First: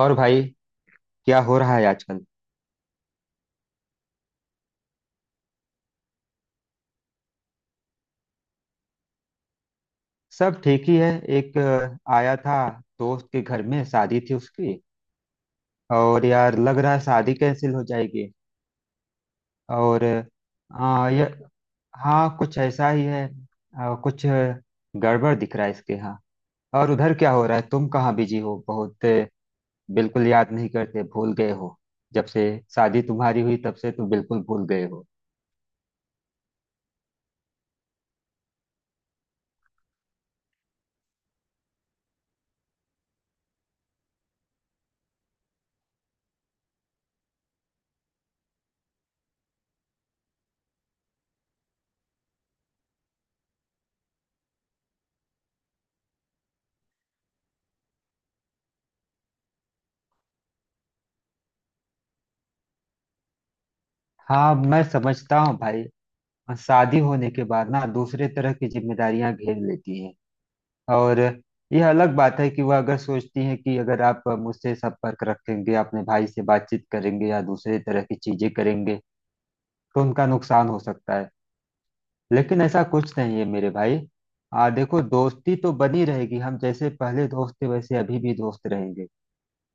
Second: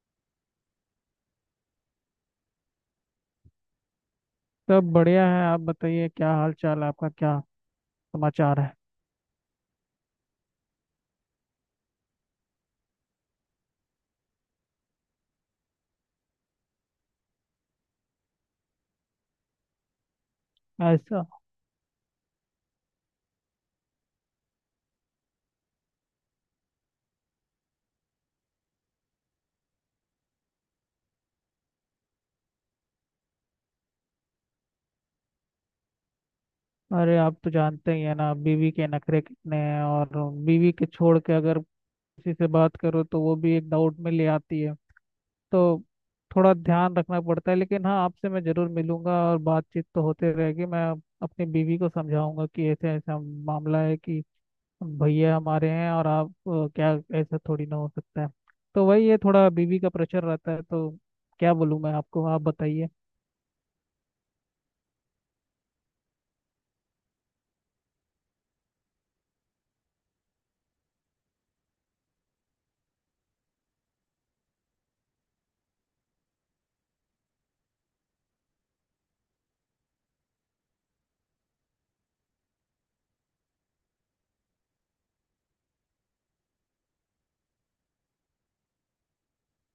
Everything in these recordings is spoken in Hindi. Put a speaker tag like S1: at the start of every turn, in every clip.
S1: और भाई, क्या हो रहा है आजकल।
S2: सब बढ़िया है। आप बताइए क्या हाल चाल आपका, क्या समाचार है?
S1: सब ठीक ही है। एक आया था। दोस्त के घर में शादी थी उसकी। और यार, लग रहा है शादी कैंसिल हो जाएगी। और ये
S2: ऐसा?
S1: हाँ, कुछ ऐसा ही है। गड़बड़ दिख रहा है इसके यहाँ। और उधर क्या हो रहा है, तुम कहाँ बिजी हो बहुत। बिल्कुल याद नहीं करते, भूल गए हो। जब से शादी तुम्हारी हुई, तब से तुम बिल्कुल भूल गए हो।
S2: अरे आप तो जानते ही है ना, बीवी के नखरे कितने हैं। और बीवी के छोड़ के अगर किसी से बात करो तो वो भी एक डाउट में ले आती है। तो थोड़ा ध्यान रखना पड़ता है, लेकिन हाँ आपसे मैं जरूर मिलूंगा और बातचीत तो होते रहेगी। मैं अपनी बीवी को समझाऊंगा कि ऐसे ऐसा मामला है कि भैया हमारे हैं और आप, क्या ऐसा थोड़ी ना हो सकता है। तो वही ये थोड़ा बीवी का प्रेशर रहता है, तो क्या बोलूँ मैं आपको, आप बताइए।
S1: हाँ, मैं समझता हूँ भाई। और शादी होने के बाद ना दूसरे तरह की जिम्मेदारियां घेर लेती हैं। और यह अलग बात है कि वह अगर सोचती हैं कि अगर आप मुझसे संपर्क रखेंगे, अपने भाई से बातचीत करेंगे या दूसरे तरह की चीजें करेंगे तो उनका नुकसान हो सकता है। लेकिन ऐसा कुछ नहीं है मेरे भाई। आ देखो, दोस्ती तो बनी रहेगी। हम जैसे पहले दोस्त थे वैसे अभी भी दोस्त रहेंगे।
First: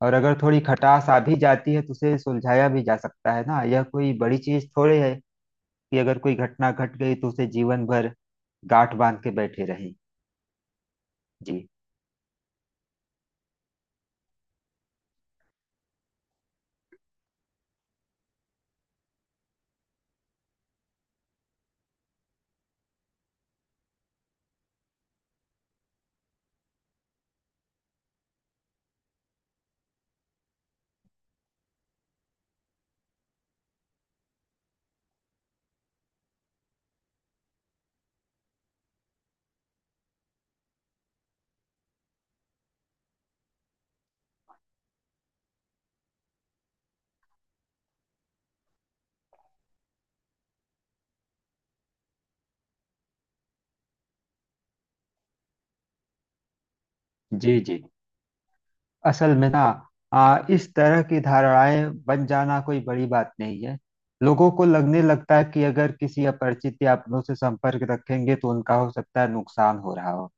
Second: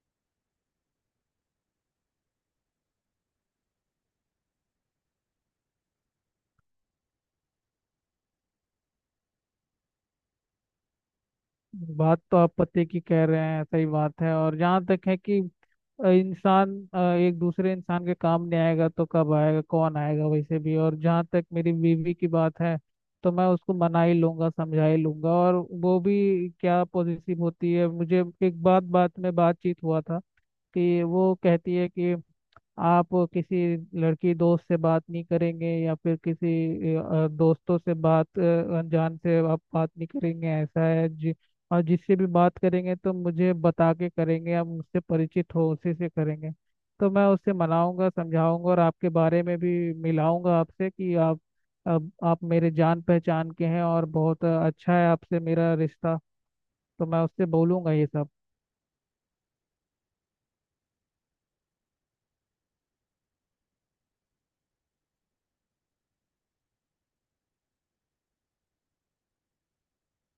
S1: और अगर थोड़ी खटास आ भी जाती है तो उसे सुलझाया भी जा सकता है ना। यह कोई बड़ी चीज थोड़ी है कि अगर कोई घटना घट गई तो उसे जीवन भर गांठ बांध के बैठे रहें। जी
S2: बात तो आप पते की कह रहे हैं, सही बात है। और जहाँ तक है कि इंसान एक दूसरे इंसान के काम नहीं आएगा तो कब आएगा, कौन आएगा वैसे भी। और जहाँ तक मेरी बीवी की बात है, तो मैं उसको मना ही लूंगा, समझा ही लूंगा। और वो भी क्या पॉजिटिव होती है, मुझे एक बात बात में बातचीत हुआ था कि वो कहती है कि आप किसी लड़की दोस्त से बात नहीं करेंगे, या फिर किसी दोस्तों से बात अनजान से आप बात नहीं करेंगे, ऐसा है जी। और जिससे भी बात करेंगे तो मुझे बता के करेंगे, आप मुझसे परिचित हो उसी से करेंगे। तो मैं उससे मनाऊंगा, समझाऊंगा और आपके बारे में भी मिलाऊंगा आपसे कि आप, अब आप मेरे जान पहचान के हैं और बहुत अच्छा है आपसे मेरा रिश्ता। तो मैं उससे
S1: जी जी,
S2: बोलूंगा ये सब।
S1: असल में ना इस तरह की धारणाएं बन जाना कोई बड़ी बात नहीं है। लोगों को लगने लगता है कि अगर किसी अपरिचित या अपनों से संपर्क रखेंगे तो उनका हो सकता है नुकसान हो रहा हो।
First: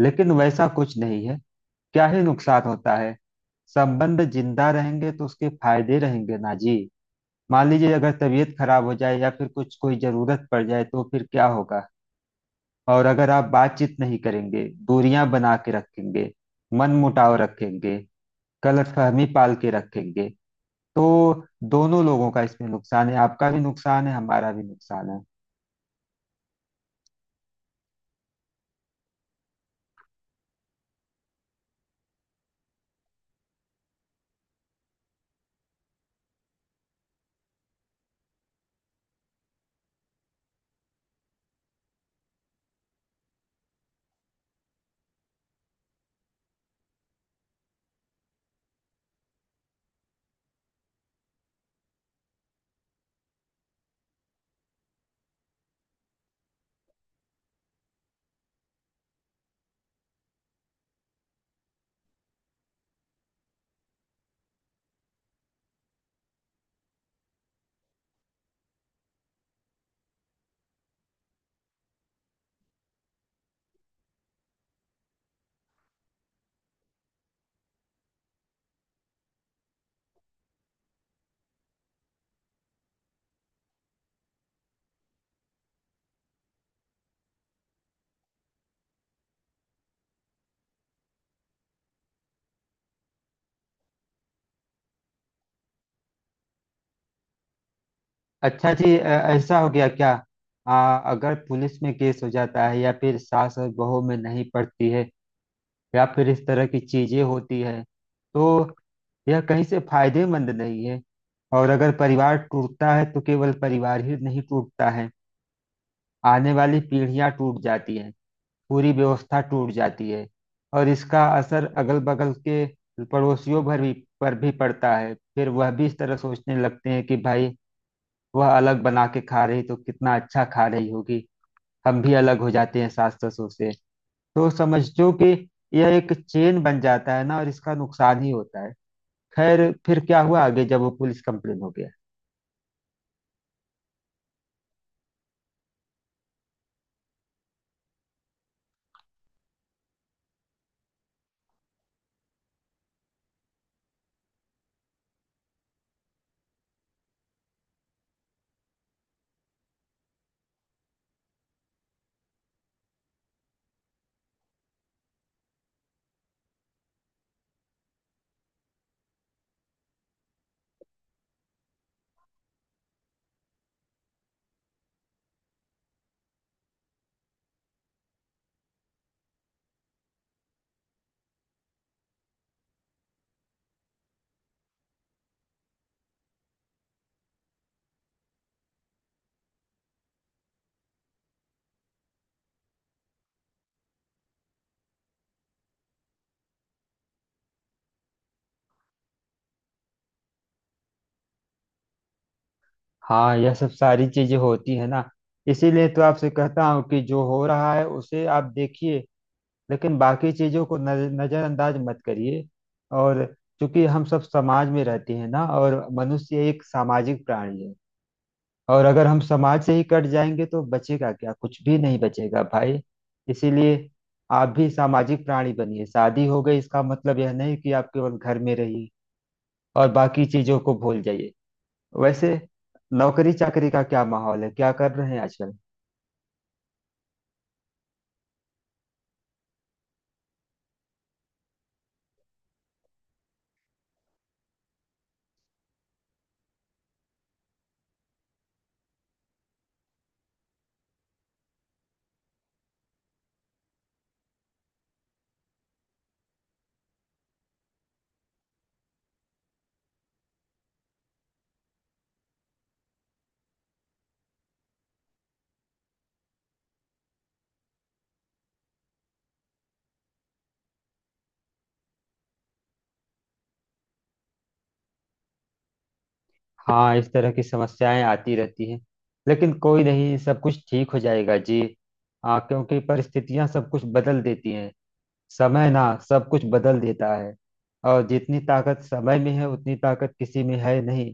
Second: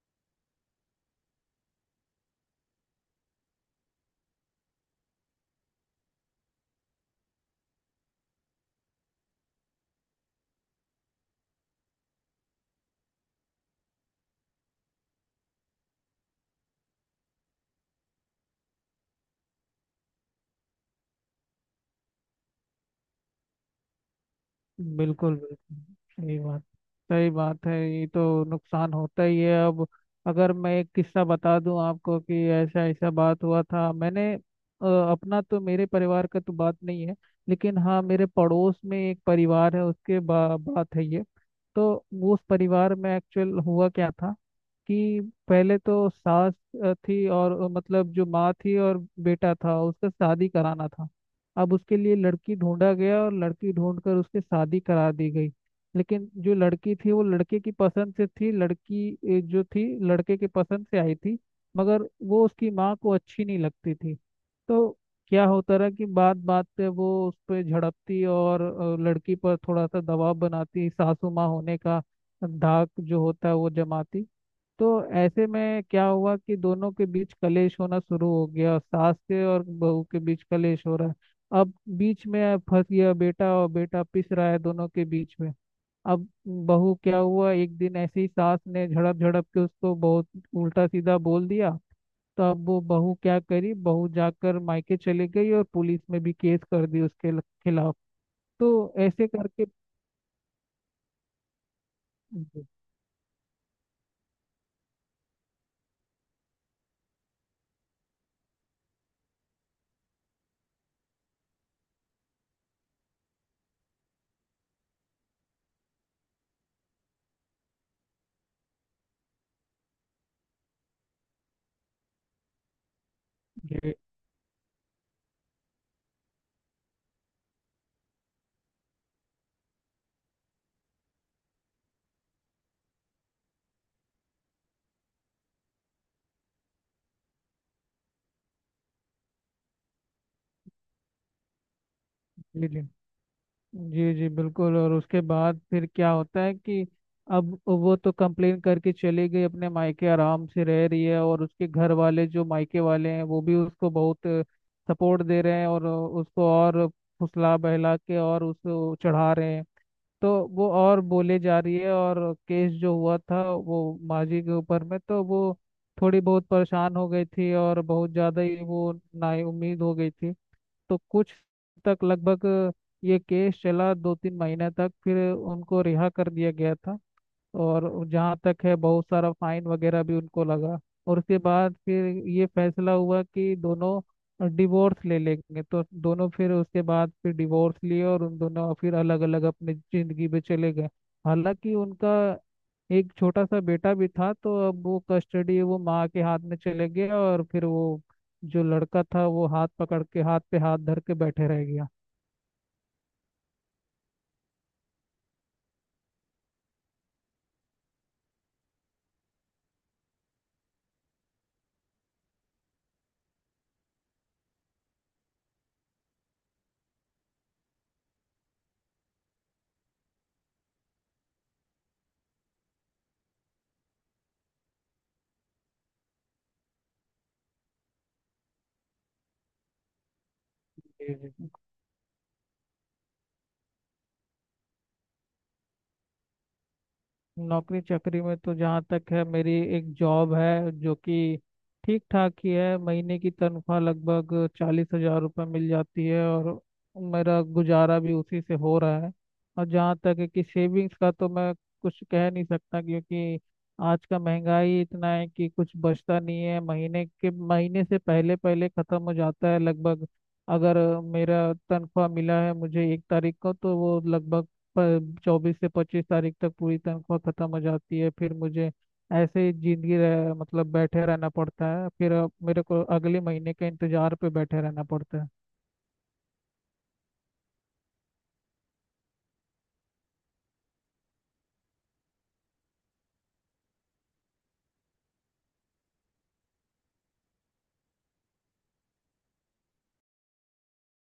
S1: लेकिन वैसा कुछ नहीं है। क्या ही नुकसान होता है। संबंध जिंदा रहेंगे तो उसके फायदे रहेंगे ना जी। मान लीजिए अगर तबीयत खराब हो जाए या फिर कुछ कोई जरूरत पड़ जाए तो फिर क्या होगा। और अगर आप बातचीत नहीं करेंगे, दूरियां बना के रखेंगे, मन मुटाव रखेंगे, गलतफहमी पाल के रखेंगे तो दोनों लोगों का इसमें नुकसान है। आपका भी नुकसान है, हमारा भी नुकसान है।
S2: बिल्कुल बिल्कुल, सही बात, सही बात है, ये तो नुकसान होता ही है। अब अगर मैं एक किस्सा बता दूं आपको, कि ऐसा ऐसा बात हुआ था, मैंने अपना तो, मेरे परिवार का तो बात नहीं है, लेकिन हाँ मेरे पड़ोस में एक परिवार है, उसके बात है ये। तो उस परिवार में एक्चुअल हुआ क्या था, कि पहले तो सास थी, और मतलब जो माँ थी, और बेटा था, उसका शादी कराना था। अब उसके लिए लड़की ढूंढा गया और लड़की ढूंढकर उसकी शादी करा दी गई। लेकिन जो लड़की थी वो लड़के की पसंद से थी, लड़की जो थी लड़के के पसंद से आई थी। मगर वो उसकी माँ को अच्छी नहीं लगती थी। तो क्या होता रहा कि बात बात पे वो उस पर झड़पती, और लड़की पर थोड़ा सा दबाव बनाती, सासू माँ होने का धाक जो होता है वो जमाती। तो ऐसे में क्या हुआ कि दोनों के बीच कलेश होना शुरू हो गया, सास के और बहू के बीच कलेश हो रहा है। अब बीच में फंस गया बेटा, और बेटा पिस रहा है दोनों के बीच में। अब बहू, क्या हुआ, एक दिन ऐसे ही सास ने झड़प झड़प के उसको बहुत उल्टा सीधा बोल दिया। तो अब वो बहू क्या करी, बहू जाकर मायके चली गई और पुलिस में भी केस कर दी उसके खिलाफ।
S1: अच्छा
S2: तो
S1: जी,
S2: ऐसे
S1: ऐसा
S2: करके
S1: हो गया क्या। अगर पुलिस में केस हो जाता
S2: जी
S1: है या फिर सास और बहू में नहीं पड़ती है या फिर इस तरह की चीजें होती है तो यह कहीं से फायदेमंद नहीं है। और अगर परिवार टूटता है तो केवल परिवार ही नहीं टूटता है, आने वाली पीढ़ियां टूट जाती हैं, पूरी व्यवस्था टूट जाती है। और इसका असर अगल बगल के पड़ोसियों भर भी,
S2: जी।
S1: पर भी पड़ता है। फिर वह भी इस तरह सोचने लगते हैं कि भाई, वह अलग बना के खा रही तो कितना अच्छा खा रही होगी, हम भी अलग हो जाते हैं सास ससुर से। तो समझो कि यह एक चेन बन जाता है ना, और इसका नुकसान ही होता है। खैर, फिर क्या हुआ आगे जब वो पुलिस कंप्लेन हो गया।
S2: जी जी जी बिल्कुल। और उसके बाद फिर क्या होता है कि अब वो तो कंप्लेन करके चली गई, अपने मायके आराम से रह रही है। और उसके घर वाले जो मायके वाले हैं वो भी उसको बहुत सपोर्ट दे रहे हैं, और उसको और फुसला बहला के और उसको चढ़ा रहे हैं। तो वो और बोले जा रही है। और केस जो हुआ था वो माजी के ऊपर में, तो वो थोड़ी बहुत परेशान हो गई थी, और बहुत ज़्यादा ही वो नाउम्मीद हो गई थी। तो कुछ तक लगभग ये केस चला, 2 3 महीने तक, फिर उनको रिहा कर दिया गया था। और जहाँ तक है, बहुत सारा फाइन वगैरह भी उनको लगा। और उसके बाद फिर ये फैसला हुआ कि दोनों डिवोर्स ले लेंगे, तो दोनों फिर उसके बाद फिर डिवोर्स लिए, और उन दोनों फिर अलग अलग अपनी जिंदगी में चले गए। हालांकि उनका एक छोटा सा बेटा भी था, तो अब वो कस्टडी वो माँ के हाथ में चले गया, और फिर वो जो लड़का था वो हाथ पकड़ के, हाथ पे हाथ धर के बैठे रह गया।
S1: हाँ, यह सब सारी चीजें होती है ना। इसीलिए तो आपसे कहता हूँ कि जो हो रहा है उसे आप देखिए, लेकिन बाकी चीजों को नजरअंदाज मत करिए। और क्योंकि हम सब समाज में रहते हैं ना, और मनुष्य एक सामाजिक प्राणी है। और अगर हम समाज से ही कट जाएंगे तो बचेगा क्या, कुछ भी नहीं बचेगा भाई। इसीलिए आप भी सामाजिक प्राणी बनिए। शादी हो गई इसका मतलब यह नहीं कि आप केवल घर में रहिए और बाकी चीजों को भूल
S2: जी
S1: जाइए।
S2: जी।
S1: वैसे नौकरी चाकरी का क्या माहौल है, क्या कर रहे हैं आजकल।
S2: नौकरी चाकरी में तो जहाँ तक है, मेरी एक जॉब है जो कि ठीक ठाक ही है, महीने की तनख्वाह लगभग 40,000 रुपये मिल जाती है, और मेरा गुजारा भी उसी से हो रहा है। और जहाँ तक है कि सेविंग्स का, तो मैं कुछ कह नहीं सकता, क्योंकि आज का महंगाई इतना है कि कुछ बचता नहीं है, महीने के महीने से पहले पहले ख़त्म हो जाता है लगभग। अगर मेरा तनख्वाह मिला है मुझे 1 तारीख को, तो वो लगभग 24 से 25 तारीख तक पूरी तनख्वाह खत्म हो जाती है, फिर मुझे ऐसे ही जिंदगी मतलब बैठे रहना पड़ता है। फिर अब मेरे को अगले महीने के इंतजार पे बैठे रहना पड़ता
S1: हाँ, इस तरह की समस्याएं आती रहती हैं। लेकिन कोई नहीं, सब कुछ ठीक हो जाएगा जी। हाँ, क्योंकि परिस्थितियां सब कुछ बदल देती हैं। समय ना सब कुछ बदल देता है। और जितनी ताकत समय में है उतनी ताकत किसी में है नहीं।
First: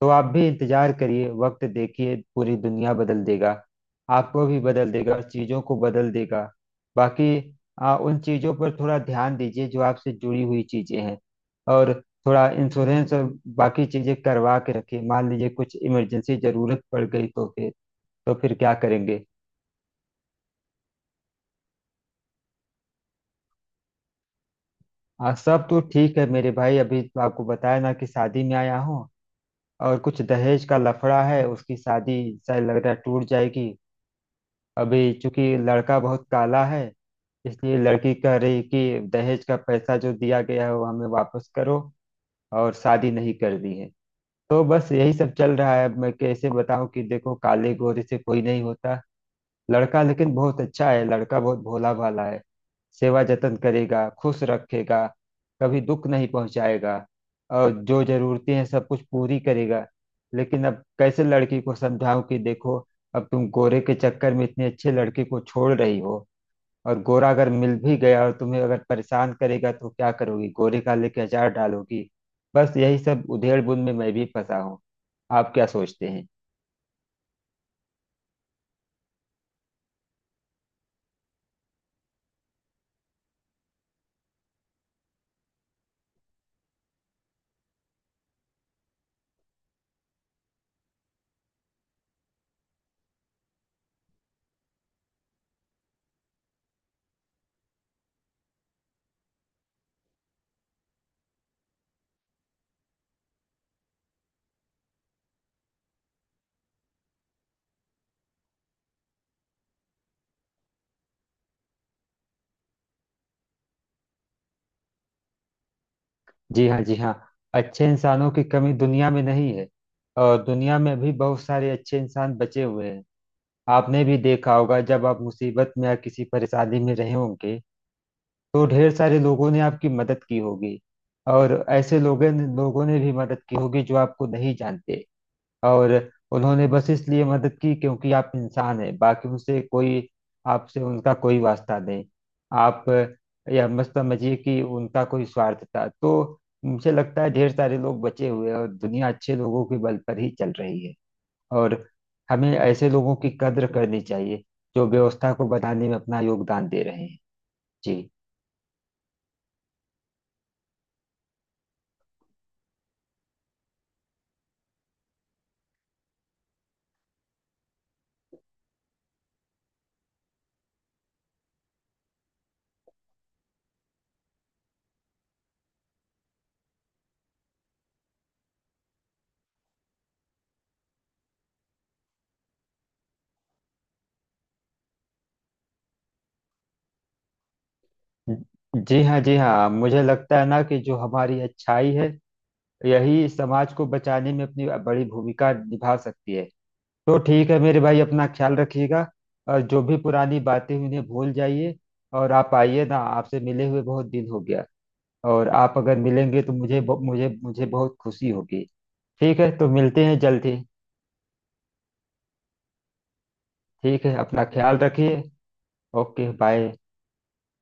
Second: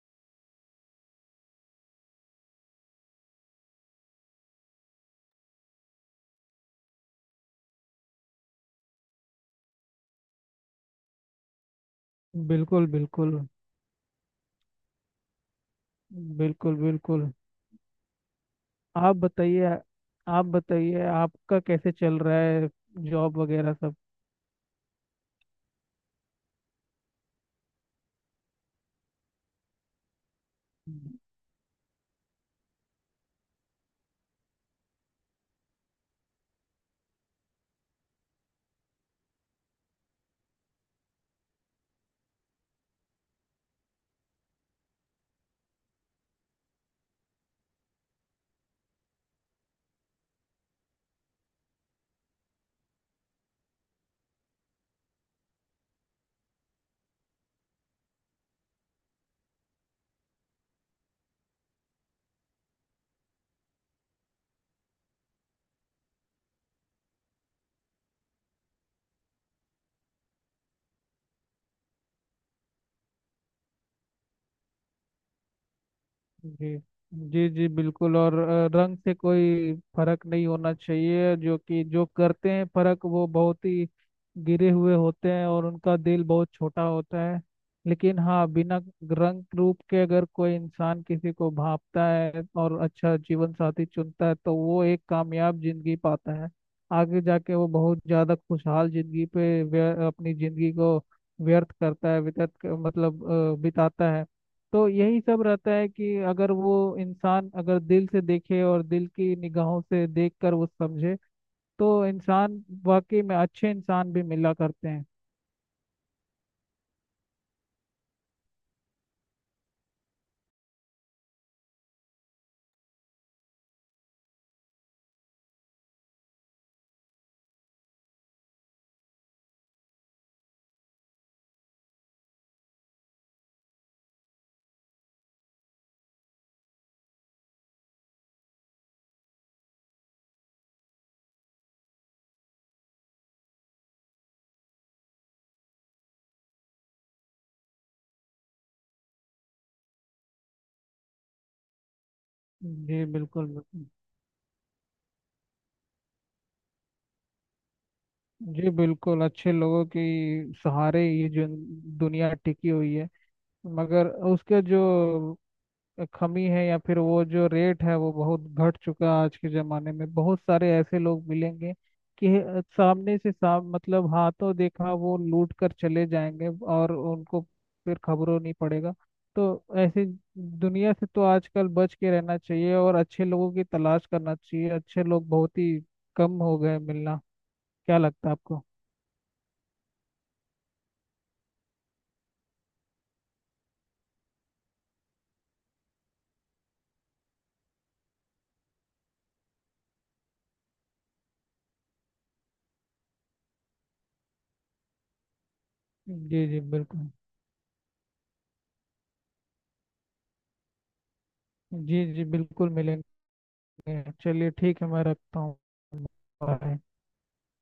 S1: तो आप भी इंतजार करिए, वक्त देखिए, पूरी दुनिया बदल देगा। आपको भी बदल देगा और चीजों को बदल देगा। बाकी उन चीजों पर थोड़ा ध्यान दीजिए जो आपसे जुड़ी हुई चीजें हैं। और
S2: है।
S1: थोड़ा
S2: बिल्कुल
S1: इंश्योरेंस और
S2: बिल्कुल।
S1: बाकी चीजें करवा के रखिए। मान लीजिए कुछ इमरजेंसी
S2: बिल्कुल
S1: जरूरत पड़ गई
S2: बिल्कुल।
S1: तो फिर, तो फिर क्या
S2: आप
S1: करेंगे।
S2: बताइए, आप बताइए आपका कैसे चल रहा है, जॉब वगैरह सब?
S1: सब तो ठीक है मेरे भाई। अभी तो आपको बताया ना कि शादी में आया हूँ। और कुछ दहेज का लफड़ा है, उसकी शादी शायद लग रहा है टूट जाएगी। अभी चूंकि लड़का बहुत काला है, इसलिए लड़की कह रही कि दहेज का पैसा जो दिया गया है वो हमें वापस करो, और शादी नहीं कर दी है। तो बस यही सब चल रहा है। अब मैं कैसे बताऊं कि देखो, काले गोरे से कोई नहीं होता। लड़का लेकिन बहुत अच्छा है, लड़का बहुत भोला भाला है। सेवा जतन करेगा, खुश रखेगा, कभी दुख नहीं पहुंचाएगा, और जो जरूरतें हैं सब कुछ पूरी करेगा। लेकिन अब कैसे लड़की को समझाऊं कि देखो, अब तुम गोरे के चक्कर में इतनी अच्छी लड़की को छोड़ रही हो। और गोरा अगर मिल भी गया और तुम्हें अगर परेशान करेगा तो क्या करोगी, गोरे का लेके अचार डालोगी। बस यही सब उधेड़बुन में मैं भी फंसा हूँ। आप क्या सोचते हैं।
S2: जी जी। जी बिल्कुल। और रंग से कोई फर्क नहीं होना चाहिए, जो कि जो करते हैं फर्क वो बहुत ही गिरे हुए होते हैं, और उनका दिल बहुत छोटा होता है। लेकिन हाँ बिना रंग रूप के अगर कोई इंसान किसी को भांपता है और अच्छा जीवन साथी चुनता है, तो वो एक कामयाब जिंदगी पाता है। आगे जाके वो बहुत ज्यादा खुशहाल जिंदगी पे अपनी जिंदगी को व्यर्थ करता है, व्यतीत मतलब बिताता है। तो यही सब रहता है कि अगर वो इंसान अगर दिल से देखे और दिल की निगाहों से देखकर वो समझे, तो इंसान वाकई में अच्छे इंसान भी मिला करते हैं।
S1: जी हाँ, जी हाँ। अच्छे इंसानों की कमी दुनिया में नहीं है। और दुनिया में भी बहुत सारे अच्छे इंसान बचे हुए हैं। आपने भी देखा होगा, जब आप मुसीबत में या किसी परेशानी में रहे होंगे तो ढेर सारे लोगों ने आपकी मदद की होगी। और ऐसे लोगों ने भी मदद की होगी जो आपको नहीं जानते। और उन्होंने बस इसलिए मदद की क्योंकि आप इंसान हैं, बाकी उनसे कोई, आपसे उनका कोई वास्ता नहीं। आप यह मत समझिए कि उनका कोई स्वार्थ था। तो मुझे लगता है ढेर सारे लोग बचे हुए हैं और दुनिया अच्छे लोगों के बल पर ही चल रही है। और हमें ऐसे
S2: जी
S1: लोगों की
S2: बिल्कुल
S1: कद्र
S2: बिल्कुल।
S1: करनी चाहिए जो व्यवस्था को बनाने में अपना योगदान दे रहे हैं। जी।
S2: जी बिल्कुल, अच्छे लोगों की सहारे ये जो दुनिया टिकी हुई है। मगर उसके जो कमी है या फिर वो जो रेट है वो बहुत घट चुका है। आज के ज़माने में बहुत सारे ऐसे लोग मिलेंगे कि सामने से साम मतलब हाथों देखा वो लूट कर चले जाएंगे, और उनको फिर खबरों नहीं पड़ेगा। तो ऐसे दुनिया से तो आजकल बच के रहना चाहिए, और अच्छे लोगों की तलाश करना चाहिए। अच्छे लोग बहुत ही कम हो गए मिलना, क्या लगता है आपको?
S1: जी हाँ, जी हाँ, मुझे लगता है ना कि जो हमारी अच्छाई है, यही समाज को बचाने में अपनी बड़ी भूमिका निभा सकती है। तो ठीक है मेरे भाई, अपना ख्याल रखिएगा। और जो भी पुरानी बातें हैं, उन्हें भूल जाइए। और आप आइए ना, आपसे मिले हुए बहुत दिन हो गया। और आप अगर मिलेंगे
S2: जी
S1: तो
S2: जी
S1: मुझे ब-
S2: बिल्कुल।
S1: मुझे मुझे बहुत खुशी होगी। ठीक है, तो मिलते हैं जल्द ही।
S2: जी जी बिल्कुल मिलेंगे।
S1: ठीक है, अपना
S2: चलिए
S1: ख्याल
S2: ठीक है, मैं
S1: रखिए।
S2: रखता हूँ।
S1: Okay bye.
S2: Bye.